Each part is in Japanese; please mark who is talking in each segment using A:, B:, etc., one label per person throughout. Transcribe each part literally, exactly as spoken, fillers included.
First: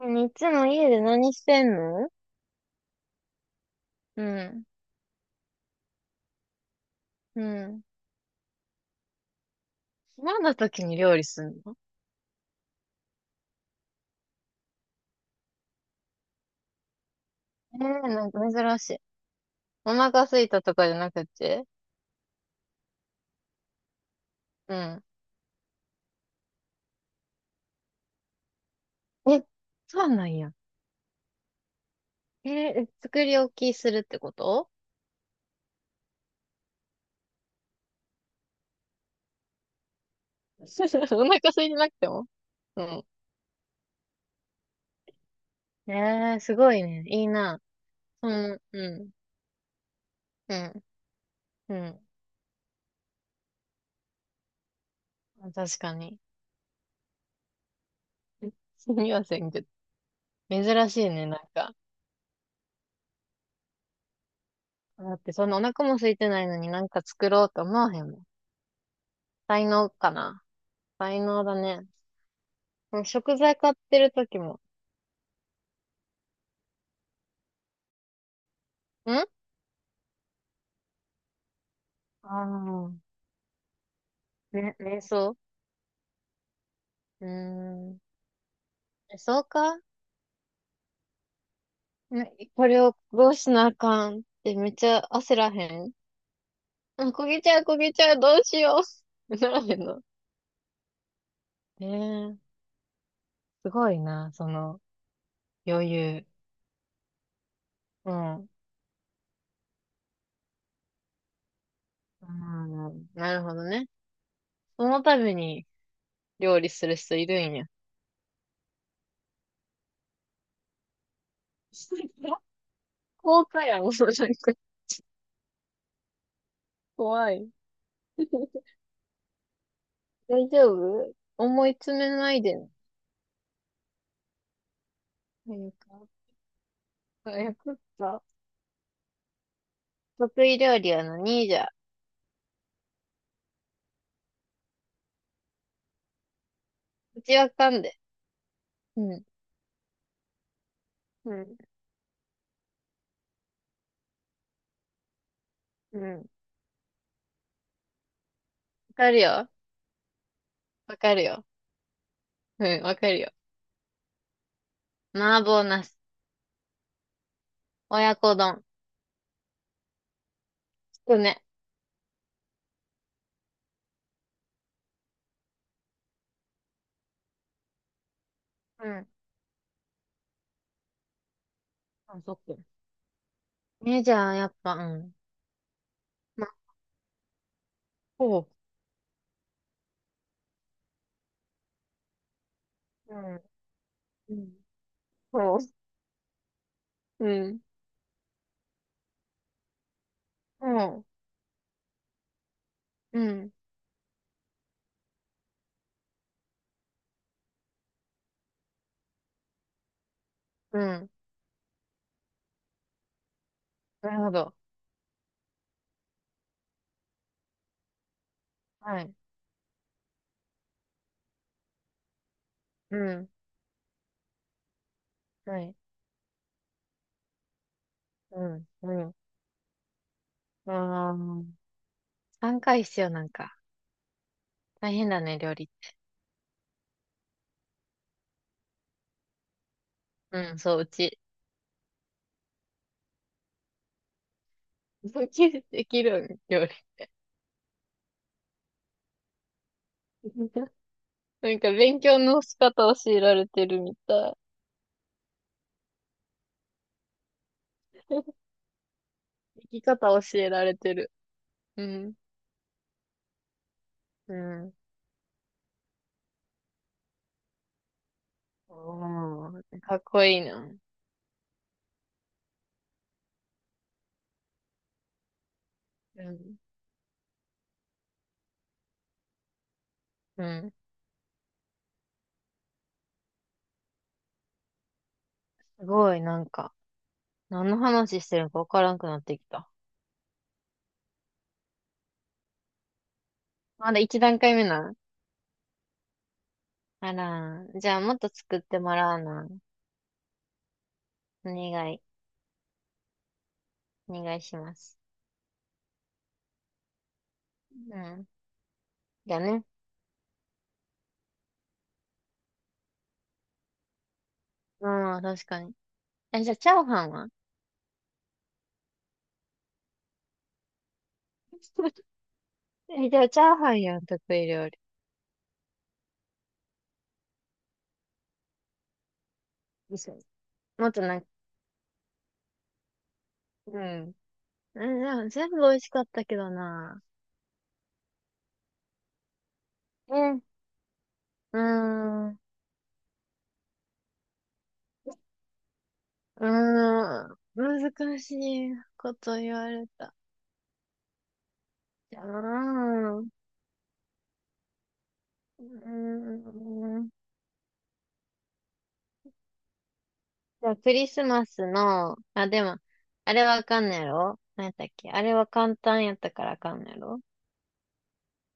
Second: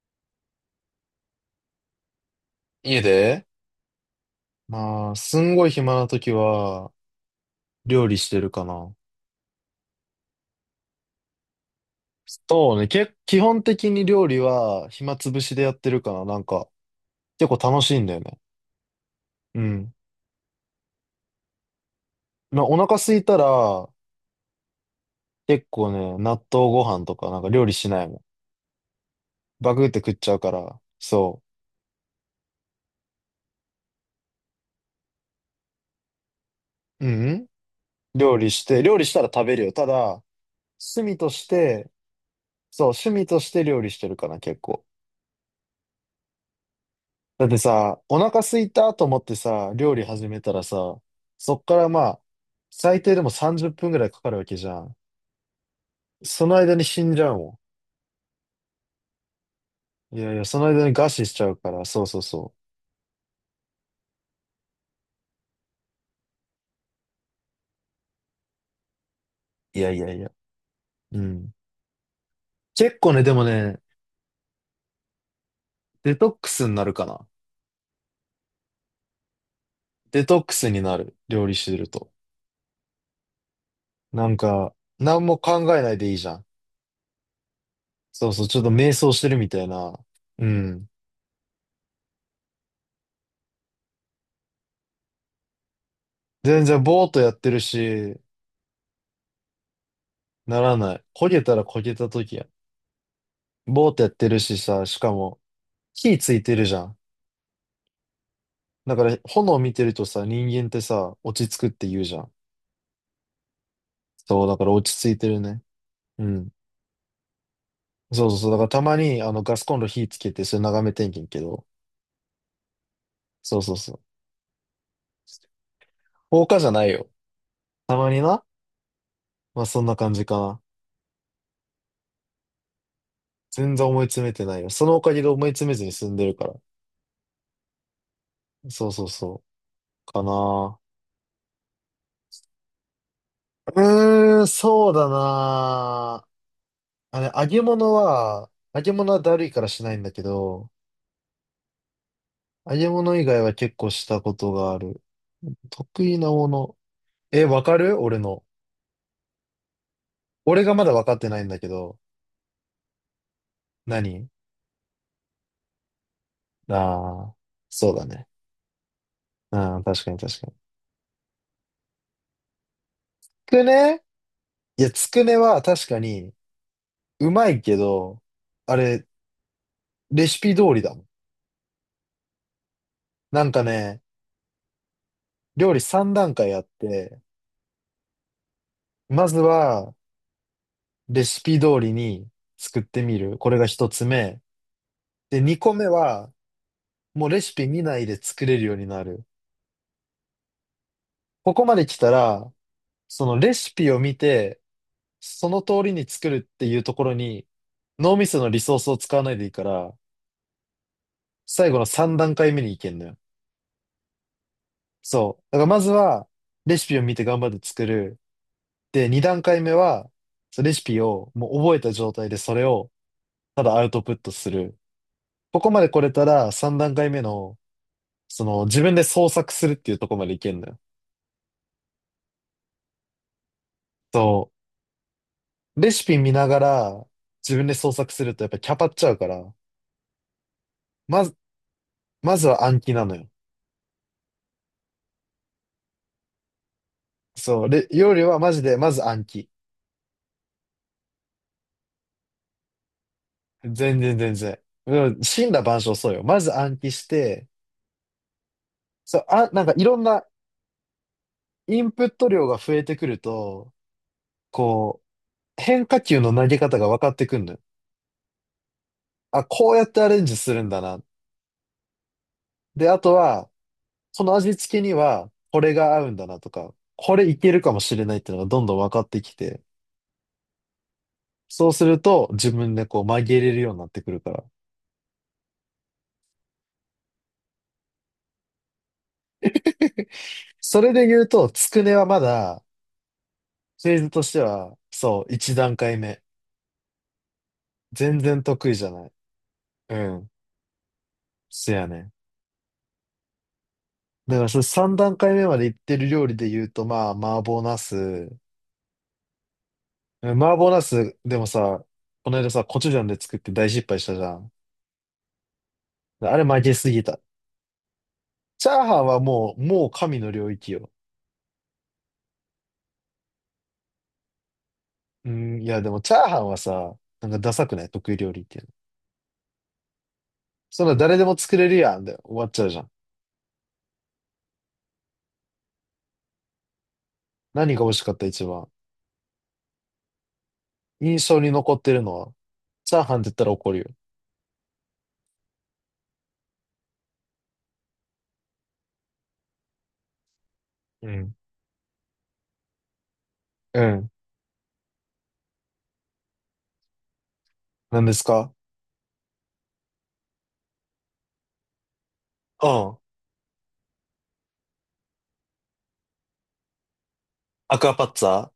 A: いつも家で何してんの？
B: 家で
A: うん。
B: まあ、すんごい暇な時は、
A: うん。
B: 料理してるかな。
A: 暇な時に料理すんの？
B: そうね、け、基本的に料理は暇つぶしでやってるかな。なんか、結構
A: ええ
B: 楽し
A: ー、
B: いんだよ
A: なん
B: ね。
A: か珍しい。
B: う
A: お
B: ん。
A: 腹空いたとかじゃなくて？
B: まあ、お腹空いたら、
A: うん。
B: 結構ね、納豆ご飯とかなんか料理しないもん。
A: え、
B: バクって
A: そう
B: 食っ
A: な
B: ちゃ
A: ん
B: うか
A: や。
B: ら、そ
A: えー、作り置きするってこと？
B: う。うん、うん料理して、料理したら食べるよ。ただ、趣 味
A: お
B: と
A: 腹
B: し
A: 空いてな
B: て、
A: くても？う
B: そう、
A: ん。
B: 趣味として料理してるかな、結構。
A: ええー、すごいね。いい
B: だって
A: な。
B: さ、お
A: そ
B: 腹
A: の、
B: 空い
A: う
B: たと
A: ん。
B: 思ってさ、料理始めた
A: う
B: ら
A: ん。
B: さ、そっ
A: う
B: からま
A: ん。
B: あ、最低でもさんじゅっぷんぐらいかかるわけじゃん。
A: 確かに。
B: その間に死んじゃうも
A: すみませんけど。
B: ん。いやいや、その間
A: 珍
B: に
A: し
B: 餓
A: いね、
B: 死し
A: な
B: ちゃ
A: ん
B: うか
A: か。
B: ら、そうそうそ
A: だって、そんなお腹も空いてないのになんか作ろうと思わへんもん。才
B: う。い
A: 能
B: やい
A: か
B: やいや。
A: な。才
B: う
A: 能
B: ん。
A: だね。
B: 結
A: うん、
B: 構ね、で
A: 食
B: も
A: 材買っ
B: ね、
A: てる時も。
B: デトックスになるかな。
A: んあ
B: デトックスになる。料理してると。
A: あー、
B: なんか、
A: ね、瞑
B: 何
A: 想。
B: も考えないでいいじゃん。
A: うーん。
B: そうそう、ちょっと瞑想
A: え、
B: してる
A: そう
B: みたい
A: か？
B: な。うん。
A: ね、これをどうしなあかんってめっちゃ焦らへん？
B: 全然ぼ
A: あ、
B: ーっと
A: 焦
B: やっ
A: げち
B: てる
A: ゃう、焦げちゃ
B: し、
A: う、どうしよう。ならへんの？
B: ならない。焦げたら焦
A: ね
B: げた時
A: え、す
B: ボ
A: ご
B: ーっ
A: い
B: てやって
A: な、
B: る
A: そ
B: し
A: の
B: さ、しかも
A: 余
B: 火
A: 裕。
B: ついてるじゃん。
A: うん。う
B: だから炎見てるとさ、人間ってさ、落ち着くって言うじゃん。
A: ん。なるほどね。
B: そう、だから
A: そ
B: 落ち
A: の
B: 着
A: た
B: いて
A: め
B: るね。
A: に
B: うん。
A: 料理する人いるんや。
B: そうそうそう。だからたまにあのガスコンロ火つけて、それ眺めてんけんけど。
A: 高
B: そう
A: 価
B: そう
A: やん、もうん、
B: そう。放火じゃないよ。
A: 怖い。
B: たまにな。まあそんな感じ
A: 大
B: かな。
A: 丈夫、思い詰めないでね。
B: 全然思い詰めてないよ。そのおかげで思い
A: あ、
B: 詰
A: よ
B: めずに
A: かっ
B: 済んでるから。
A: た。よかった。
B: そうそうそう。か
A: 得意料
B: な。
A: 理は何じゃ？
B: うーん、そうだな。あ
A: う
B: れ、
A: ち
B: 揚
A: わ
B: げ
A: かん
B: 物
A: で。
B: は、揚げ物
A: う
B: は
A: ん。
B: だるいからしないんだけど、
A: うん。
B: 揚げ物以外は結構したことがある。
A: う
B: 得
A: ん。
B: 意
A: わ
B: なもの。え、わかる俺の。
A: かるよ。
B: 俺がまだ
A: わ
B: わ
A: か
B: かっ
A: る
B: てない
A: よ。
B: んだけど。
A: うん、わかるよ。
B: 何？
A: 麻婆茄子。
B: ああー、そうだ
A: 親
B: ね。
A: 子丼。
B: うん、確かに確かに。
A: つくね。
B: つくね？いや、つくねは確かにうまいけど、あ
A: う
B: れ、
A: ん。
B: レシピ通りだもん。
A: あ、そっか。
B: なんかね、
A: ね、じゃあ、やっぱ、うん。
B: 料理さん段
A: ま、
B: 階あって、
A: ほう。
B: まずはレシピ通りに作って
A: う
B: みる。
A: ん。
B: これが1つ
A: う
B: 目。
A: ん。
B: で、
A: ほ
B: 2
A: う。
B: 個目は
A: う
B: もうレシ
A: ん。
B: ピ見ないで作れるようになる。
A: ほう。
B: ここまで来たら、
A: う
B: その
A: ん。
B: レシピを見て、その通りに作るっていうところに、脳みそのリソースを使わないでいいから、
A: うん。
B: 最後のさん段階目に行けんのよ。
A: なるほど。
B: そう。だからまずは、レシピを見て頑張って作る。
A: は
B: で、
A: い。
B: に段階目は、そのレシピをもう覚えた状態でそれを
A: うん。
B: ただアウトプットする。
A: は
B: ここ
A: い。
B: まで来れたらさん段階目の、
A: う
B: その
A: ん。
B: 自分で
A: うん。
B: 創作するっていうところまでいけんのよ。
A: ああ。さんかい必要なんか？
B: そ
A: 大変だね、料理っ
B: う。レ
A: て。
B: シピ見ながら自分で創作するとやっぱキャパっちゃうから、
A: うん、そう、うち。
B: まず、まずは暗記なのよ。
A: できるできるん、料理。
B: そう、で、料理はマジで、まず暗記。
A: なんか勉強の仕方教えられてるみ
B: 全然
A: たい。
B: 全然。うん、森羅万象そうよ。まず暗記して、そう、あ、なん
A: 生
B: かい
A: き
B: ろん
A: 方
B: な
A: 教えられてる。
B: イ
A: う
B: ンプッ
A: ん。
B: ト量が増えてくると、
A: うん。
B: こう、変化球の投げ方が分かってくるのよ。あ、
A: おー、
B: こうやっ
A: か
B: て
A: っ
B: アレ
A: こ
B: ンジ
A: いい
B: するん
A: な。
B: だな。で、あとは、その味付けには、これが合うん
A: う
B: だなと
A: ん。
B: か、これいけるかもしれないっていうのがどんどん分かってきて、
A: うん。
B: そうすると自分でこう曲げれるようになってくるから。
A: すごい、なんか、何の話してるのかわからんくなってきた。
B: それで言うと、つくねはまだ、フ
A: ま
B: ェー
A: だ
B: ズ
A: 一
B: とし
A: 段
B: て
A: 階目
B: は、
A: なん？
B: そう、一段階目。
A: あらー、じゃあ
B: 全
A: もっと
B: 然得
A: 作っ
B: 意
A: て
B: じゃ
A: も
B: ない。
A: らうな。
B: うん。
A: お
B: せ
A: 願
B: やね
A: い、
B: ん。
A: お
B: だ
A: 願い
B: から
A: し
B: それ
A: ま
B: 三
A: す。
B: 段階目まで行ってる料理で言うと、まあ、麻婆茄
A: うん。
B: 子。
A: だね。
B: うん、麻婆茄子、でもさ、この間さ、コチュジャンで作って大失敗したじゃん。
A: うん、確かに。
B: あ
A: え、
B: れ
A: じゃあ
B: 負
A: チャ
B: け
A: ー
B: す
A: ハ
B: ぎ
A: ン
B: た。
A: は？
B: チャーハンはもう、もう神の領域よ。
A: え、じゃあチャーハンやん、得意料理。
B: うん、いやでもチャーハンはさ、なんかダサくない？得意料理っていうの。そん
A: もっ
B: な
A: とな
B: 誰
A: ん
B: で
A: か、
B: も作れるやんで終わっちゃうじゃん。
A: うん。うん、でも全部美味しかったけどな。
B: 何が美味しかった一番？
A: うん。
B: 印象に
A: うー
B: 残ってるのは、
A: ん、う
B: チャーハンって言ったら怒るよ。
A: ーん、難しいこと言われた。
B: うん。
A: うーん、う
B: うん、
A: ーん。
B: 何ですか？
A: じゃあ、クリスマスの、あ、で
B: う
A: も、
B: ん。
A: あれわかんないやろ。何やったっけ？あれは簡単やったからあかんないやろ？
B: アクアパッツァ？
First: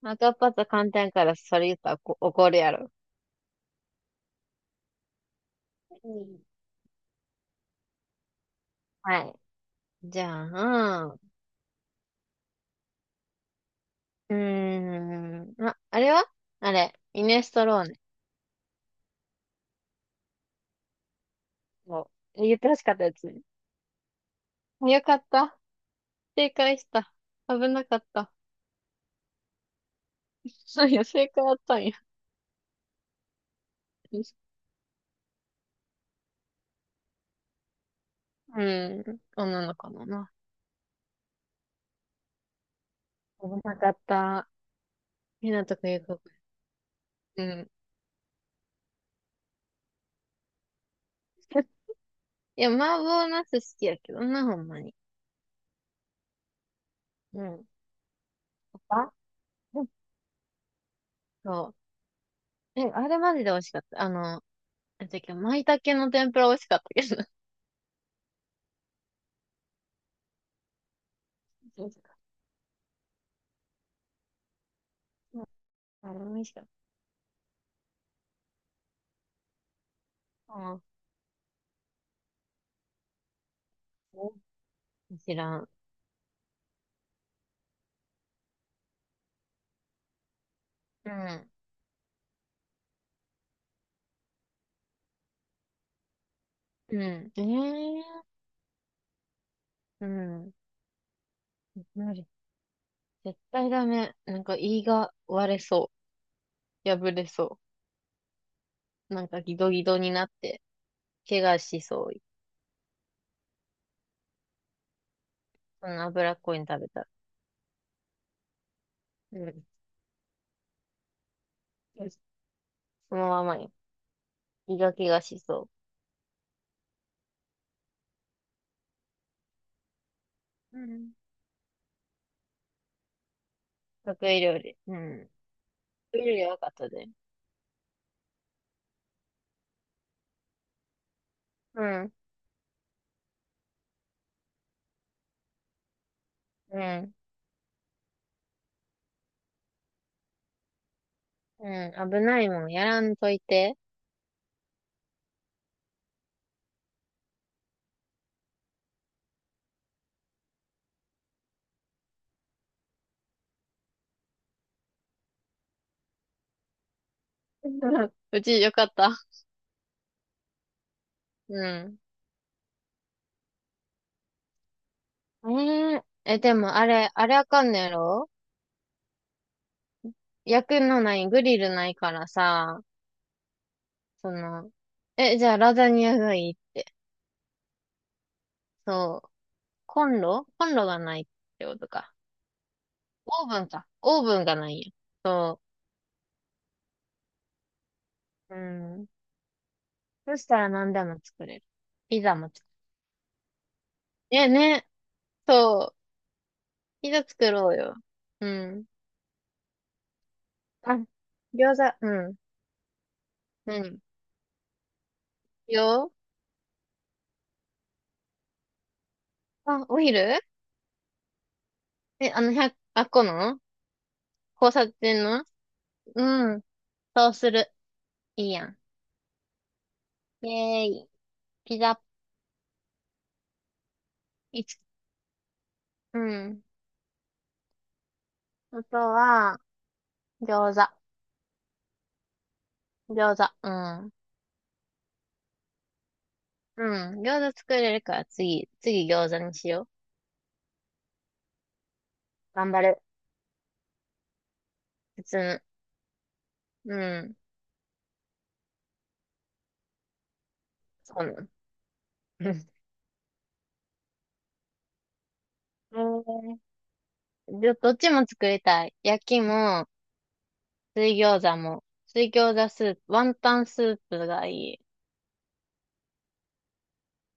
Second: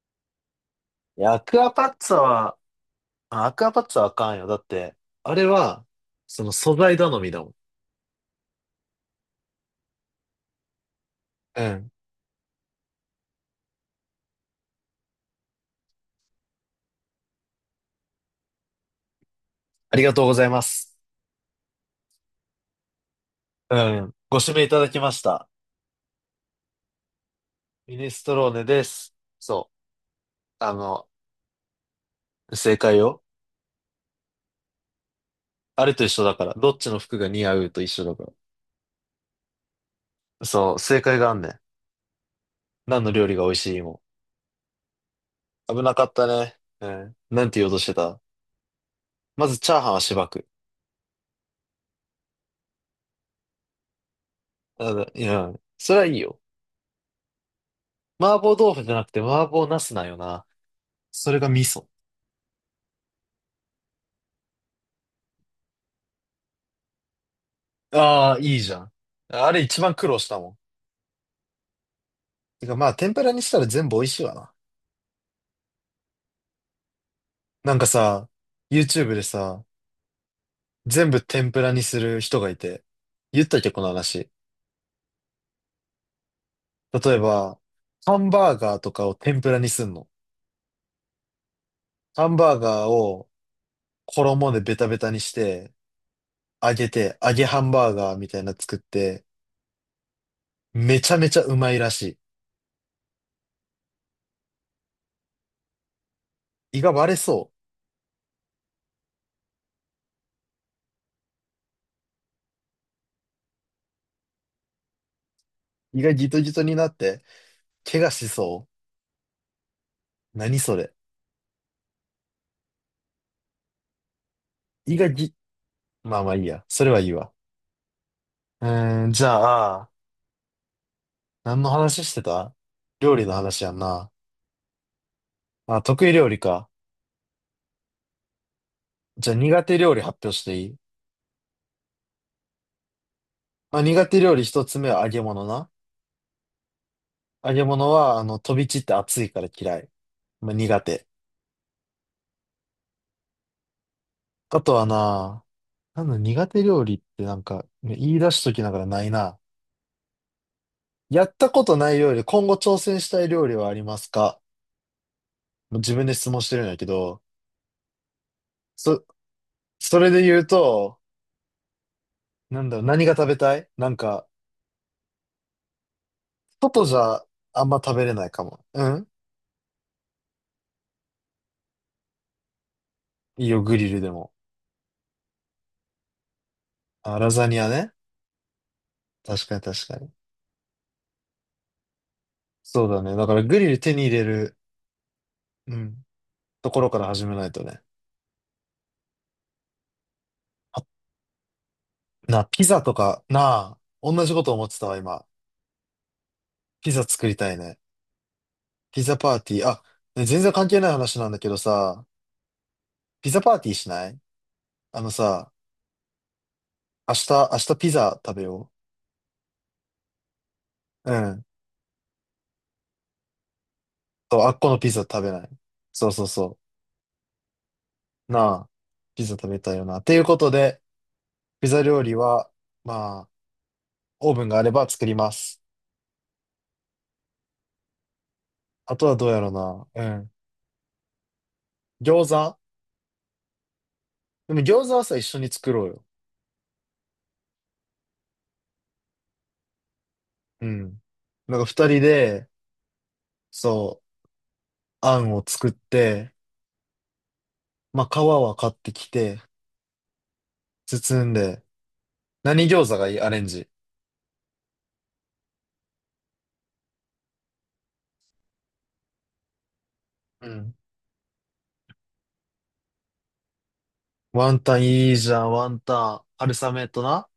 A: 赤パス簡単や
B: い
A: か
B: や、
A: ら、
B: ア
A: そ
B: ク
A: れ
B: ア
A: 言っ
B: パ
A: た
B: ッ
A: ら
B: ツァ
A: こ怒る
B: は、
A: やろ。
B: あ、アクアパッツァはあかんよ。だって、あれは、
A: うん、
B: その素材頼みだもん。
A: はい。じゃあ、う
B: うん。
A: ーん、あ、あれは、あれ、イネストロー？
B: ありがとうございます。
A: もう、言ってほしかったやつね。
B: うん。ご指名いただき
A: よ
B: ま
A: か
B: し
A: っ
B: た。
A: た。正解した。危なか
B: ミ
A: っ
B: ネス
A: た。
B: トローネです。そう。あ
A: そうや、
B: の、
A: 正解あったんや。
B: 正解よ。あれと一緒だから。どっちの服が似合うと一緒だか
A: うん。女の子のな。
B: ら。そう、正解があんねん。何の料理が
A: 危
B: 美味し
A: な
B: い
A: かっ
B: も。
A: た。ひなと
B: 危
A: くん
B: な
A: よ
B: かっ
A: く。
B: たね。うん。
A: う
B: なんて言お
A: ん。
B: うとしてた？まず、チャーハンはしばく。
A: いや、麻婆茄子好きやけどな、ほんまに。
B: あいや、それはいいよ。
A: うん。
B: 麻婆豆腐じゃなく
A: あ、
B: て麻婆茄
A: うん、
B: 子なんよな。それが味
A: そ
B: 噌。
A: う。え、あれマジで美味しかった。あの、なんだ舞茸の天ぷら美味しかったけどな。
B: ああ、いいじゃん。あれ一番苦労したもん。
A: そうそ
B: てかまあ、天ぷらにしたら全部美味しいわな。
A: う、ん、あれ美味しかっ
B: なんかさ、YouTube でさ、
A: た。
B: 全部天ぷらにする人がいて、言ったっけ、この話。
A: うん。知らん。
B: 例えば、ハンバーガーとかを天ぷらにすんの。
A: うん。
B: ハンバーガーを衣でベタベタにして、揚げ
A: う
B: て、
A: ん。
B: 揚
A: ええ
B: げハンバーガー
A: ー。
B: みたいなの作って、
A: うん。
B: めちゃめちゃうまいらし
A: 絶対ダメ。なんか胃が割れそ
B: い。胃
A: う。
B: が割
A: 破
B: れ
A: れ
B: そ
A: そう。なんかギドギドになって、怪我しそう。そ
B: う。胃
A: の
B: がギ
A: 脂っ
B: トギ
A: こい
B: ト
A: の
B: に
A: 食
B: な
A: べ
B: っ
A: たら。
B: て、怪我しそう。
A: うん。
B: 何それ？
A: そのままよ。胃が
B: 胃が
A: 怪我
B: ぎ、
A: しそ
B: まあまあいいや。それはいいわ。うーん、じゃあ、
A: う。うん。
B: 何の話してた？料理の話やんな。
A: 得意料理。うん。
B: あ、得意
A: 得意
B: 料
A: 料
B: 理
A: 理は分か
B: か。
A: ったで。
B: じゃあ苦手料理発表していい？
A: うん。
B: まあ苦手料理一つ目は揚げ物な。
A: うん。
B: 揚げ物は、あの、飛び散って熱いから嫌い。まあ苦手。
A: うん。危ないもん。やらんといて。
B: あとはな、なんだ、苦手料理ってなんか、ね、言い出しときながらないな。やったことない料理、今後挑戦したい料理はありますか？もう自分で質問してるんだけど、
A: うち、よかっ
B: そ、
A: た。
B: それで言うと、
A: うん。
B: なんだろう、何が食べたい？なんか、
A: えー、え、でも
B: 外
A: あ
B: じ
A: れ、
B: ゃ
A: あれあ
B: あ
A: か
B: ん
A: んの
B: ま
A: や
B: 食べれな
A: ろ？
B: いかも。うん、
A: 焼くのない、グリルないからさ、
B: いいよ、グリルでも。
A: その、え、じゃあラザニアがいい？
B: あ、ラザニアね。
A: そう、
B: 確かに確か
A: コ
B: に。
A: ンロコンロがないってことか？
B: そうだね。だから
A: オー
B: グ
A: ブ
B: リ
A: ン
B: ル
A: か。
B: 手に入
A: オ
B: れ
A: ーブン
B: る、
A: がないよ。そ
B: うん、ところから始めないとね。
A: う。うん。そしたら
B: あ、
A: 何でも作れる。ピザ
B: な、
A: も作
B: ピザとか、なあ、同じこ
A: れ
B: と
A: る。
B: 思っ
A: ね
B: てた
A: ね。
B: わ、今。
A: そう。
B: ピザ
A: ピザ
B: 作り
A: 作
B: たい
A: ろう
B: ね。
A: よ。うん。
B: ピザパーティー。あ、ね、全然関係ない
A: あ、
B: 話なんだけど
A: 餃子、
B: さ、
A: うん。
B: ピザパーティ
A: う
B: ーし
A: ん。
B: ない？あのさ、
A: よ。
B: 明日、明日ピザ食べよ
A: あ、お昼？
B: う。うん。
A: え、あの、百、あっこの
B: そう、あっこ
A: 交
B: の
A: 差
B: ピザ食
A: 点
B: べな
A: の？
B: い？そうそうそ
A: う
B: う。
A: ん。そうする。
B: な
A: いいや
B: あ、
A: ん。
B: ピザ食べたいよな。というこ
A: イ
B: と
A: ェ
B: で、
A: ーイ。
B: ピ
A: ピ
B: ザ
A: ザ、
B: 料理は、まあ、オーブンがあ
A: い
B: れ
A: つ、
B: ば作ります。
A: うん。あ
B: あ
A: と
B: とはどうやろう
A: は、
B: な。うん。
A: 餃子。
B: 餃子？
A: 餃子。うん。
B: でも餃子はさ、一緒に作ろうよ。
A: うん。餃子作れるから次、次餃子にしよう。
B: うん。なんか二人で、
A: 頑張る。
B: そう、あ
A: 普
B: んを
A: 通
B: 作って、
A: の、うん。
B: まあ、皮は買ってきて、
A: そ
B: 包
A: う
B: ん
A: なの。
B: で、何餃子がいい？アレンジ。
A: うん。ど、どっちも作りたい。焼きも、
B: うん。
A: 水餃子も。水餃子スープ、ワンタンスープがい
B: ワンタ
A: い。
B: ンいいじゃん、ワンタン。春雨とな。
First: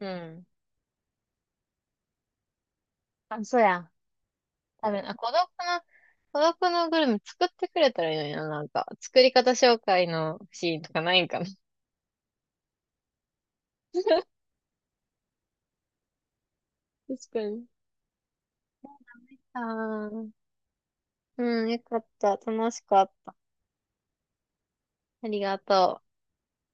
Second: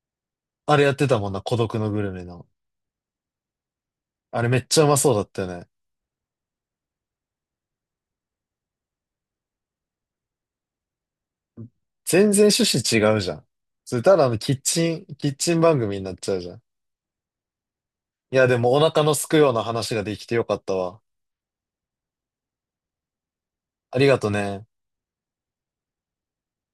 A: うん。
B: あれやってたもんな、孤独のグルメの。
A: あ、そうや。
B: あれめっちゃう
A: 多
B: ま
A: 分、
B: そう
A: あ、
B: だっ
A: 孤
B: たよ
A: 独
B: ね。
A: の、孤独のグルメ作ってくれたらいいのにな、なんか。作り方紹介のシーンとかないんかな。
B: 全然趣旨違うじゃん。それただのキッチン、キッチン番組になっちゃうじゃん。
A: 確かに。
B: いや、でもお腹のすくよう
A: あ
B: な話ができ
A: あ、
B: てよかったわ。
A: うん、よかった。楽しかった。
B: ありがとね。
A: ありがとう。